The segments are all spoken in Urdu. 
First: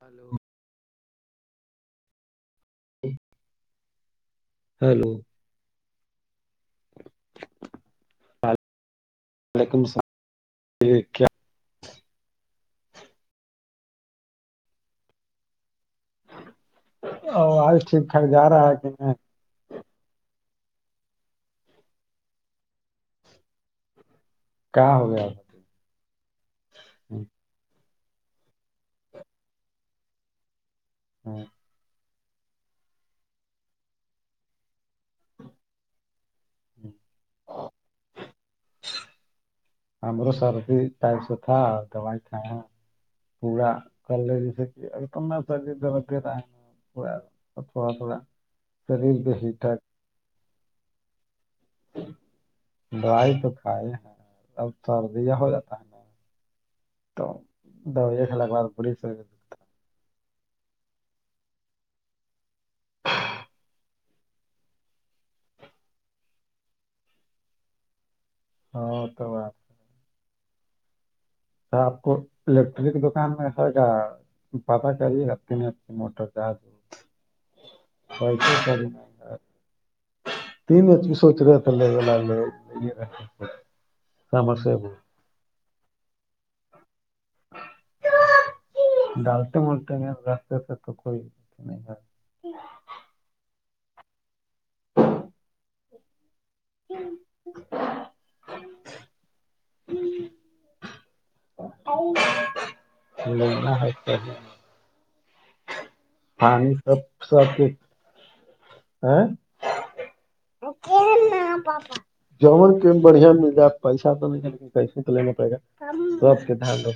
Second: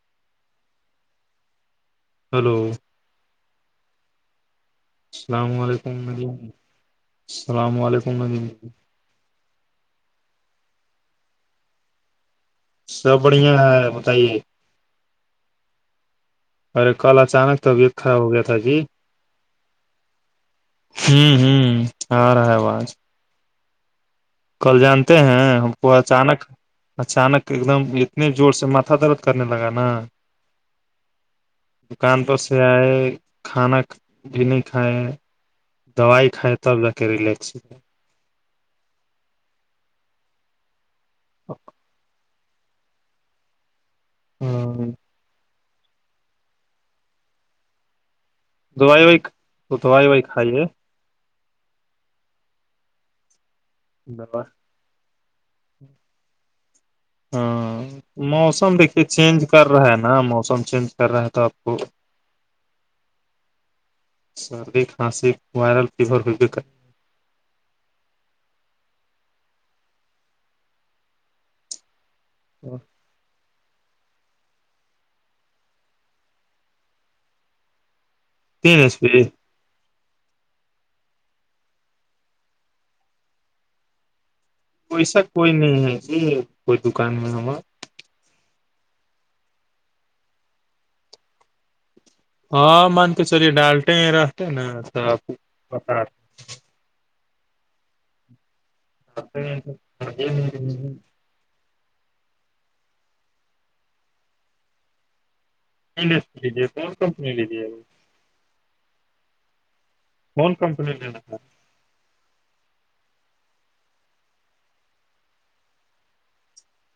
پلو ہلو ہیلو السلام علیکم ن السلام علیکم ندم وعلیکم السلام سب بڑھیا ہے بتائیے ارے کل اچانک توب آواز ٹھیک اکھا ٹھاک ہو گیا جا تھا رہا ہے جی کہ نہیں ہوں ہوں آ رہا ہے آواز کل کیا ہو جانتے گیا ہیں ہم کو اچانک اچانک ایک دم اتنے زور سے ماتھا درد کرنے لگا نا ہاں دکان پ سے آئے کھانا بھی نہیں کھائے دوائی کھائے تب جا کر ری لیک ہممر سردی پ س تھا دائی تھایں پا کر لے جی سک ہاں ا تو میں سر دھر ر رہ تھڑا تھوڑا تھوڑا دوائی وائی شریر پہ تو ہیٹر دوائی وائی کھائیے دوائی تو کھائے ہیں دوا اب سرد ہو جاتا ہے نا تو ہاں دوائییا کھانے کے بعد موسم بڑی دیکھیے سردی چینج دکھتا کر رہا ہے نا موسم چینج کر رہا ہے تو آپ کو سردی ہانسی وائرل فیور ہو بھی کر ہاں تو بات س آپ کو الیکٹرک دکان میں گا پاتا چی ر ت میں موٹر گاز س تو تین سرے ایچ پی تین سوچ رہ تھلے سامس ب پیسا کوئی نہیں ہے یہ ہے کوئی دکان میں ہما ڈالتے بولتے گ راستے سے تو کوئی نہیں ہاں مان کے چلیے ڈالتے ہیں رہتے نا توپ بتا [unintelligible] ہوں س لنا ہے ہے لیجیے پانی کون سب کمپنی سب کھ لیجیے ا کون کمپنی لینا ہے کہنا پاپا جمن کی بڑھیا مل جائے پیسہ تو نہیں ہے لیکن کیسے تو لینا پڑے گا س کے دھان دو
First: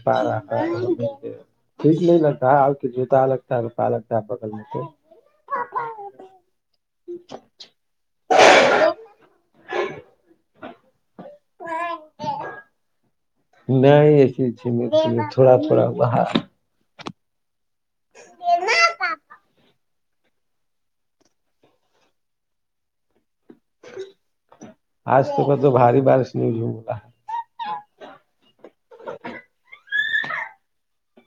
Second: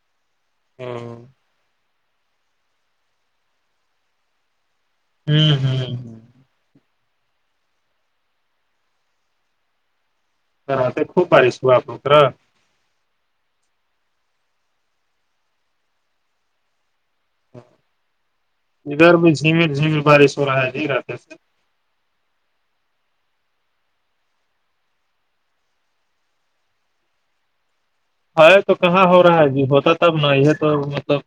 ٹھیک نہیں لگتا ہے آ کے جوتا لگتا ہے روپ لگتا ہے بگل میں سے ہوں ہ [inaudible] [unintelligible] نہیں ایک چیز میں تھوڑا تھوڑا باہر ادھر بھی جمیر جھیمیر بارش ہو رہا ہے ج رات سے آج تو کا تو باری بارش نہیں [unintelligible] ہ تو کہاں ہو رہا ہے ج ہوتا تب نا یہ تو مطلب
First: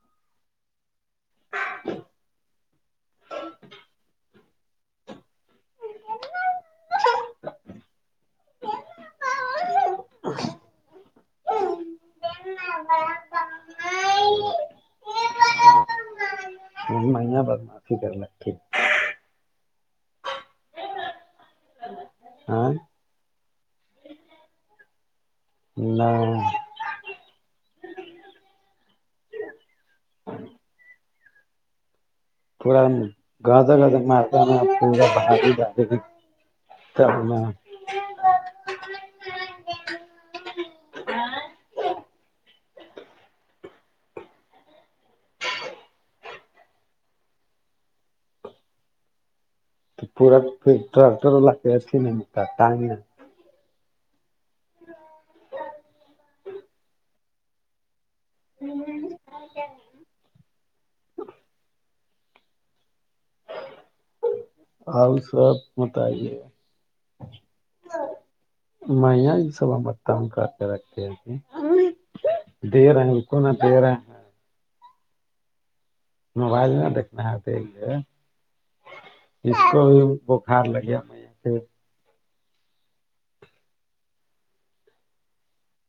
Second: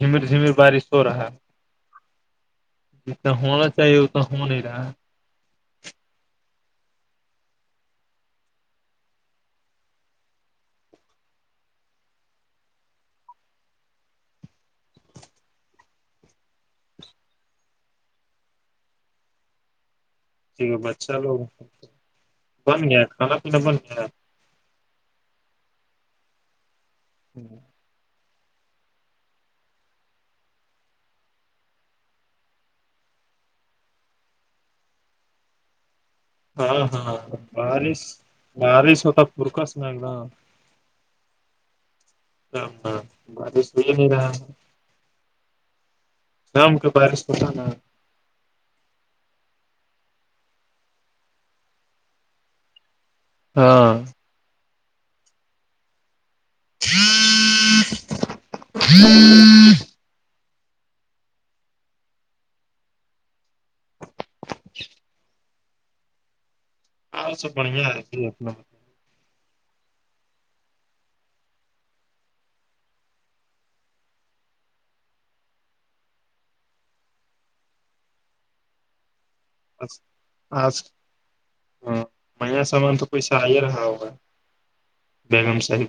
جمر جمر بارش رہا جتنا ہونا چاہیے اتنا ہو نہیں رہا ہے [unintelligible] ا [unintelligible] [unintelligible] یا بس معافی کر لکھی [unintelligible] بچا لوگ ہاں بن گیا کھانا پینا بن گیا نہیں [inaudible] پورا گدا گد مارتا [unintelligible] ہاں ہاں کرنا بارش بارش ہوتا پرکاس ن ایک دم بارش کھل نہیں رہا [unintelligible] نام کے بار پت نا تو پورا پھر ررھی نہیں ٹگ ہاں [unintelligible] آپ سب متائے گ اور سب بڑھیا ہےنا میںیا سل بتا ہوں کر کے رکھتی کہ دیرا ہے رک نا دیر ہے ص موبائل میں دیکنا ہےتے اس کو بس بھی بخار آج لگیا میں یہاں پ ہاں نیا سامان تو پسا آ ہی رہا ہوگا بیگم صاحب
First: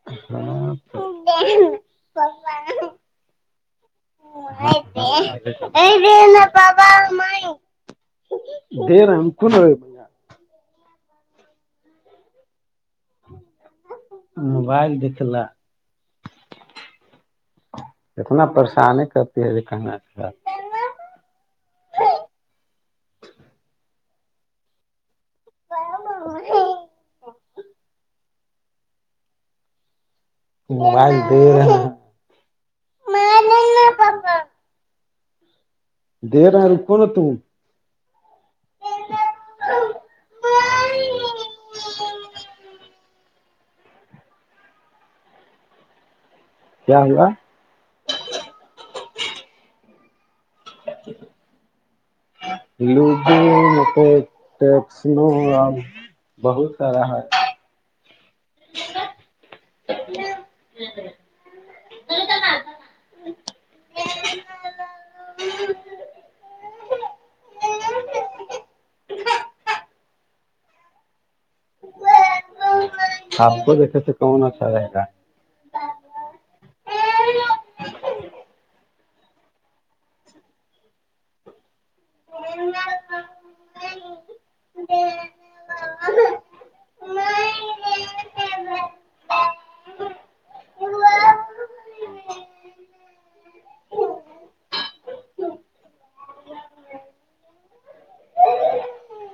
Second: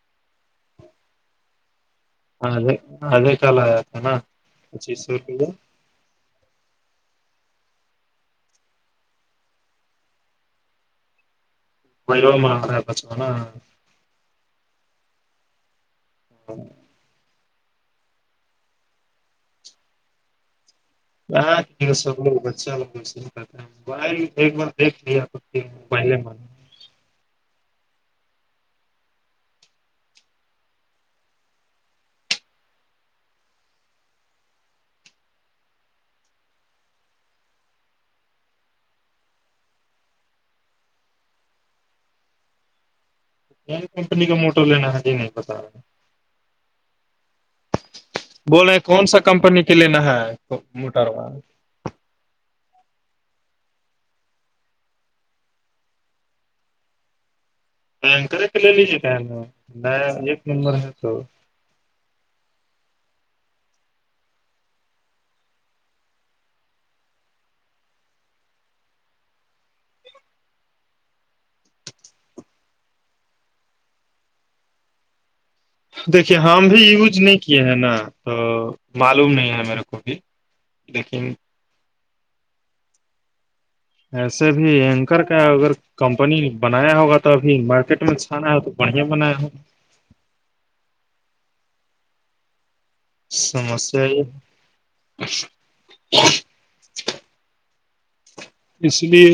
ہاں آدھے آدھے کل آیا تھا نا تو پچیس سو روپیہ [unintelligible] [unintelligible] [unintelligible] موبائل دیکلا [unintelligible] اتنا پریشانی ہی کرتی ہے ک [unintelligible] [unintelligible] [unintelligible] [unintelligible] کیا کمپنی کا موٹر لینا ہے یہ نہیں پتا کیا ہوا بولے کون سا کمپنی کے لینا ہے موٹر [unintelligible] بہت سارا ہے کرر کے لی لی ش کا میں ایک نمبر ہے تو [unintelligible] [inaudible] آپ کو یکھ کے کون اچھا جائے گا دیکھیے ہم بھی یوز نہیں کیے ہیں نا تو معلوم نہیں ہے میرے کو بھی لیکن ایسے بھی اینکر کا اگر کمپنی بنایا ہوگا تو ابھی مارکیٹ میں چھانا ہے تو بڑھیا بنایا ہوگا سمسیا یہ اس لیے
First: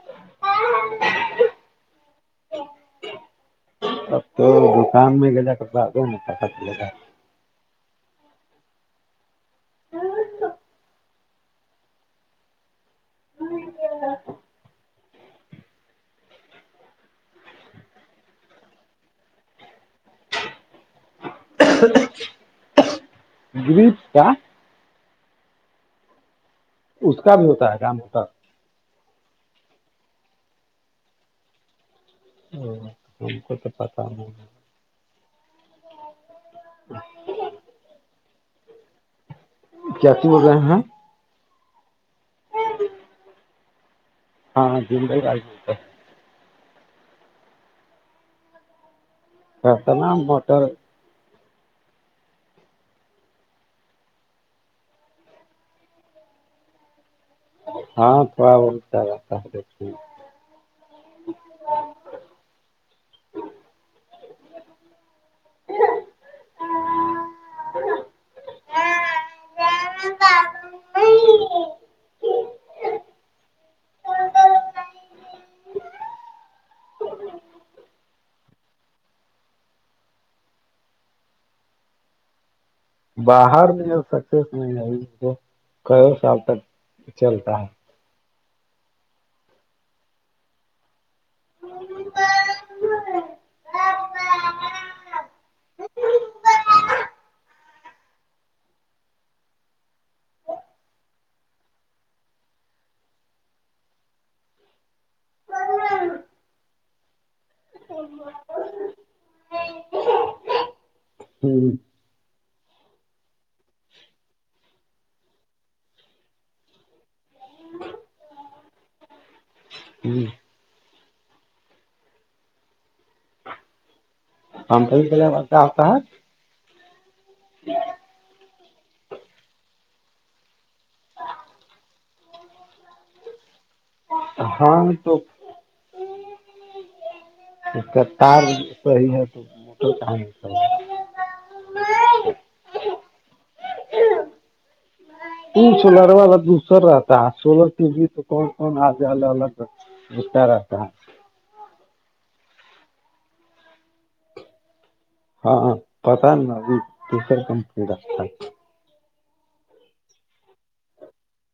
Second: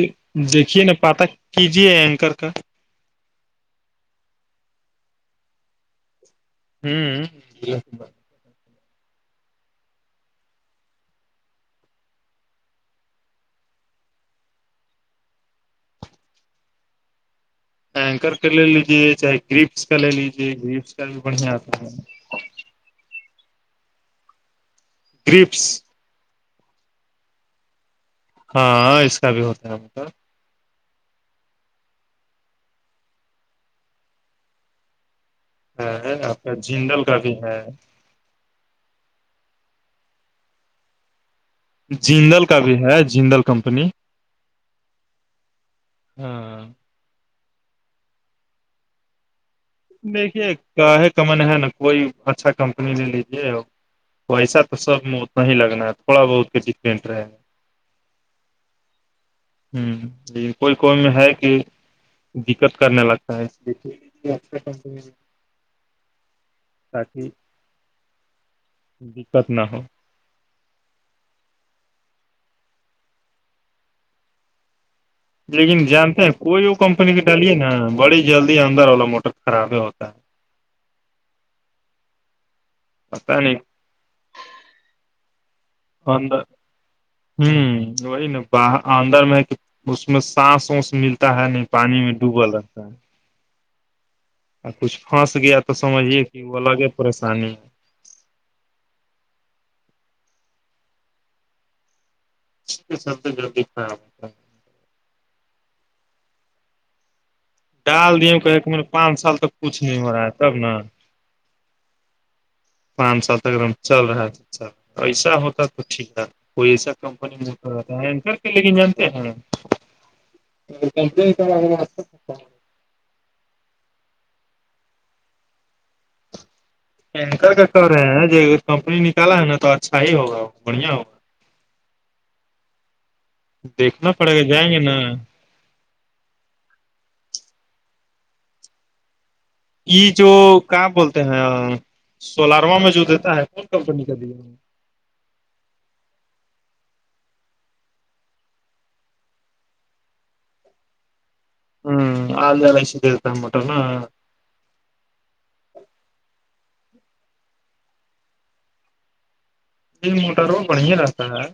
دیکھیے نا پاتہ کیجیے اینکر کا اب تو دکان میں گ کر تو آگ ن پ چے گ ٹ ب اینکر کا لے لیجے چاہے گپس کا لے لیجیے گپس کا بھی بڑھیا آتا اچ کیا کرپس اس کا بھی ہوتا ہے کام ہوتا ہاں اس کا بھی ہوتا ہے مطلب ا ہم کو تو پتا ہو آپ کا جڈل کا بھی ہے کیاچ بول رہے ہیں جینندل کا بھی ہے جندل کمپنی ہاں جن ب آال ہو ہے ہاں رتنا دیکھیے موٹر کا ہے کمن ہے نا کوئی اچھا کمپنی لے لیجے ویسا تو سب میں اتنا ہی لگنا ہے تھوڑا بہت کے ڈفرینٹ رہے گا ہاں تھوڑا وہولتا رہتا لن کوئی کوئی میں ہے کہ دقت کرنے لگتا ہے اس لیےیک ا تاک دقت نہ ہو ہ [inaudible] لیکن جانتے ہیں کوئی وہ کمپنی کی ڈالے نا بڑی جلدی اندر والا موٹر خراب ہی ہوتا ہے پتا نہیں باہر ن سکسیس نہیں آئی کئی سال اندر تک چلتا ہے ہوں وہی نا باہر اندر میں ہے کہ اس میں سانس وس ملتی تا ہے نہیں پانی میں ڈوبل رہتا ہے کچھ پھنس گیا تو سمجھیے کہ وہ الگ ہی پریشانی ہے سب سے جلدی خراب ہوتا ہے ہمم ڈال دیے کہے م پانچ سال تک کچھ نہیں ہو رہا ہے تب نا ہوں پانچ سال اگر ہم چل رہا ہے ایسا ہوتا تو ٹھیک ہے کوئی ایسا کمپنی بک کر تھا ک لےگنانتے ہیں ہوں کم ہم پ آتا ہ پینکر کا کہ رہے ہیں ج اگر کمپنی نکالا ہے نا تو اچھا ہی ہوگا بڑھیا ہوگا دیکھنا پڑے گا جائیں گے ہاں نا تو اس کا تار صحیح ہے تو موٹر یہ کہاں جو نہیں صحیح کہاں بولتے ہیں ہے سولاروا میں جو دیتا ہے کون کمپنی کا دیا ت سولر والا دوسر رہتا ہے سولر ٹی وی تو کون کون آگ الگ الگ رہتا بستار تھا ہوں آال جال اشتا ان مٹر نا ہاں پتا ن ابھی کیسر کمپنی رکھتا یہ موٹرو بڑھیا رستا ہے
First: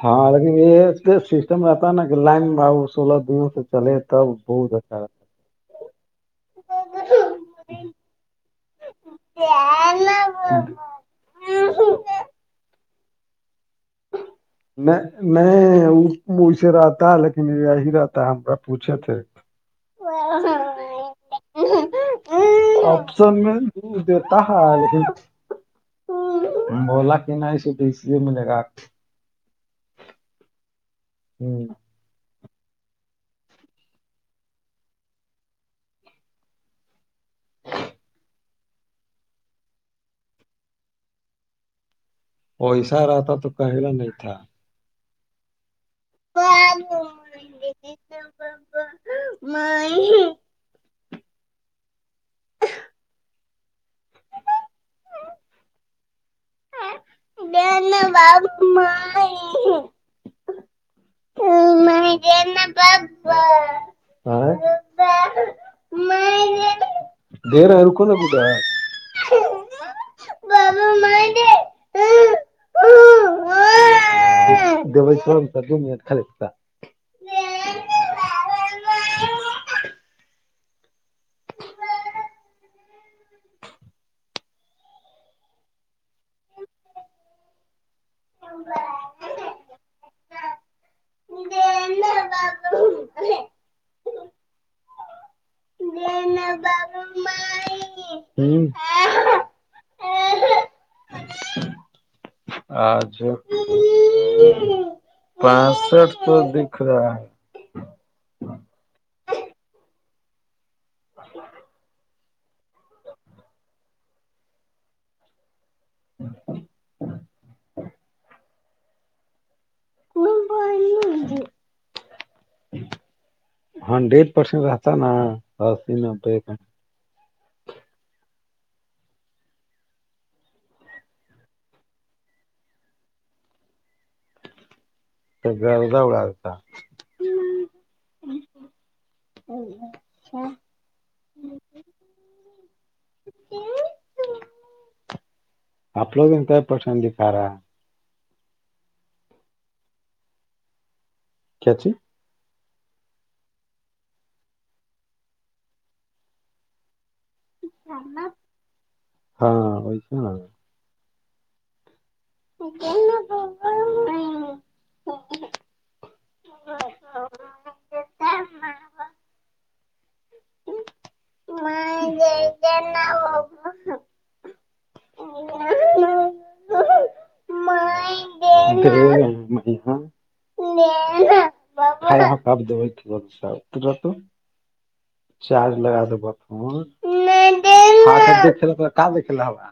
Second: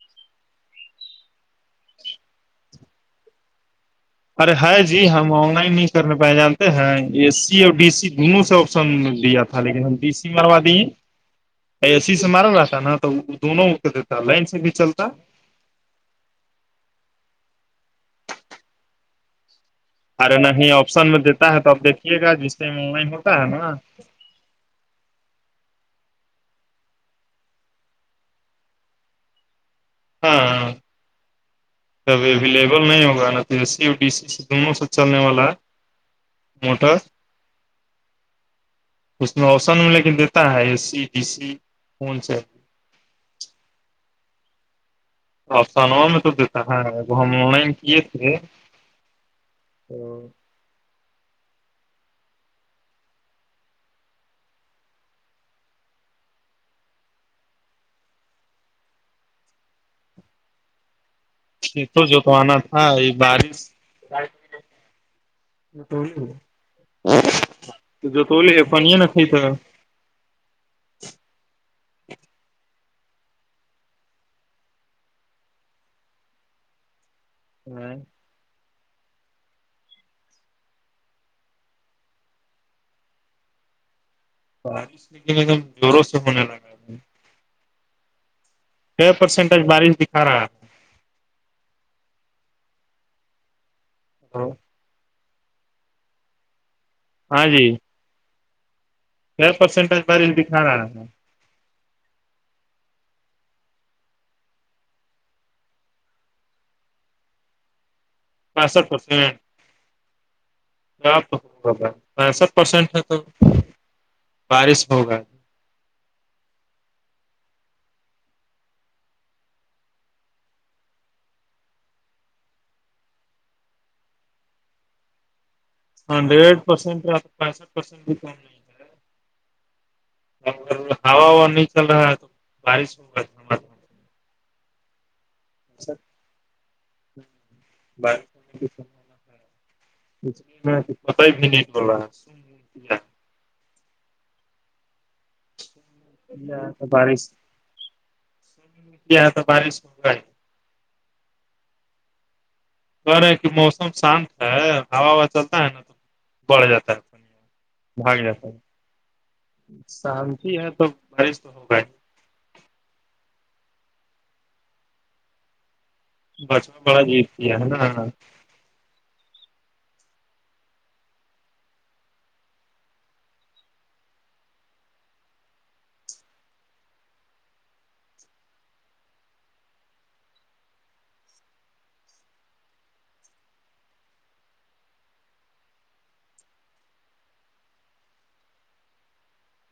ہاں لیکن یہ سسٹم رہتا ہے نا کہ لائن ب سولہ دنوں سے چلے تب ارے بہت ہے اچھا رہتا جی ہم آن لائن نہیں کرنے پہ جانتے ہیں اے سی اور ڈی سی دونوں سا دیا تھا لیکن ہم بی سی ماروا دی اے سی سے مار رہا تھا نا تو دونوں کو دیتا لائس نہیں نہیں اسی سے رہتا لیکن یہی رہتا ہما پوچھے تھے ارے نہیں آپشن میں دیتا ہے تو آپ دیکھیے گا جس ٹائم آن لائن ہوتا آپشن ہے میں نا دیتا بولا کہ نہیں سٹیسیے ملے گ ہ ہاں ہاں ہوں اب اویلیبل نہیں ہوگا نا تو اے سی ڈی سی سی دونوں سے چلنے والا ہے موٹا ہ اس میں اوسن میں لے کے دیتا ہے اے سی بیی سی فون سے ویسا رہاتا تو کہےلا نہیں تھا آفسانو میں تو دیتا ہے ا ہم آن لائن کیے تھے تو باب مائی سی تو میں جوتونا دینا تھا ا بابا بارش ہاں دے رہا ہے رکو نا جو بیٹا تولیے فنیا نہ کائیتا بابا مائ دے دب شرم س دو منٹ کال کا ہوں بارش نکنے میں ایک دم زوروں سے ہونے لگا ہے ہ چھ پرسنٹج بارش دکھا رہا ہے کر ارے ہاں ج ہاں جی ہوں کیا پرسنٹج بری دکھ رہ آجھ پسٹھ تو دکھ رہا ہے بسٹ پرسنٹ گا پینسٹھ پرسینٹ ہے تو بارش ہوگا ہ کوئی پلے ہنڈریڈ پرسینٹ رہتا نا اسی نبے کا ہنڈریڈ پسٹ را پسٹھ پٹ بھی ک ہے ہوا وا نہیں چل رہا ہے تو بارش میں ہوا اتا ب ا ہاں پت بھی نہیں بو آپ لوگ ات پسند دکھا رہا ہے س نکلی آ تھا بارش مگا ہے کیاچ اے کہ موسم شانت ہے ہا ہوا چلتا ہے نا تو بڑھ جاتا ہے بھاگ جات ہے ہاں ویسے شانتی ہے تو بارش تو ہوگا ہی ہو بچپا بہت جیتی ہے ہے نا باب منا وہ ا م ہ ح کاب د ب کی ب سا تو چارج لگا دبہ ہ سب دیک پ کاں دیکھ ل ہا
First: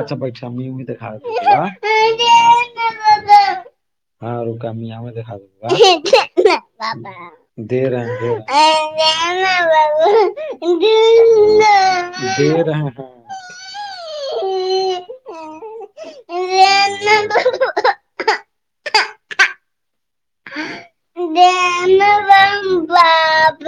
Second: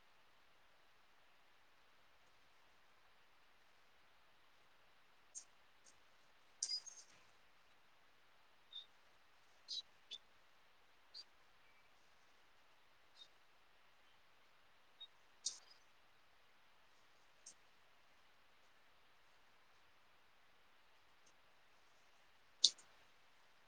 اچھا بٹٹا بھی دھا ہاں گیں دیکھا د گ دے رہا ہیں ا جانا ب گندا د رہ ہ ا [unintelligible] جان رم باب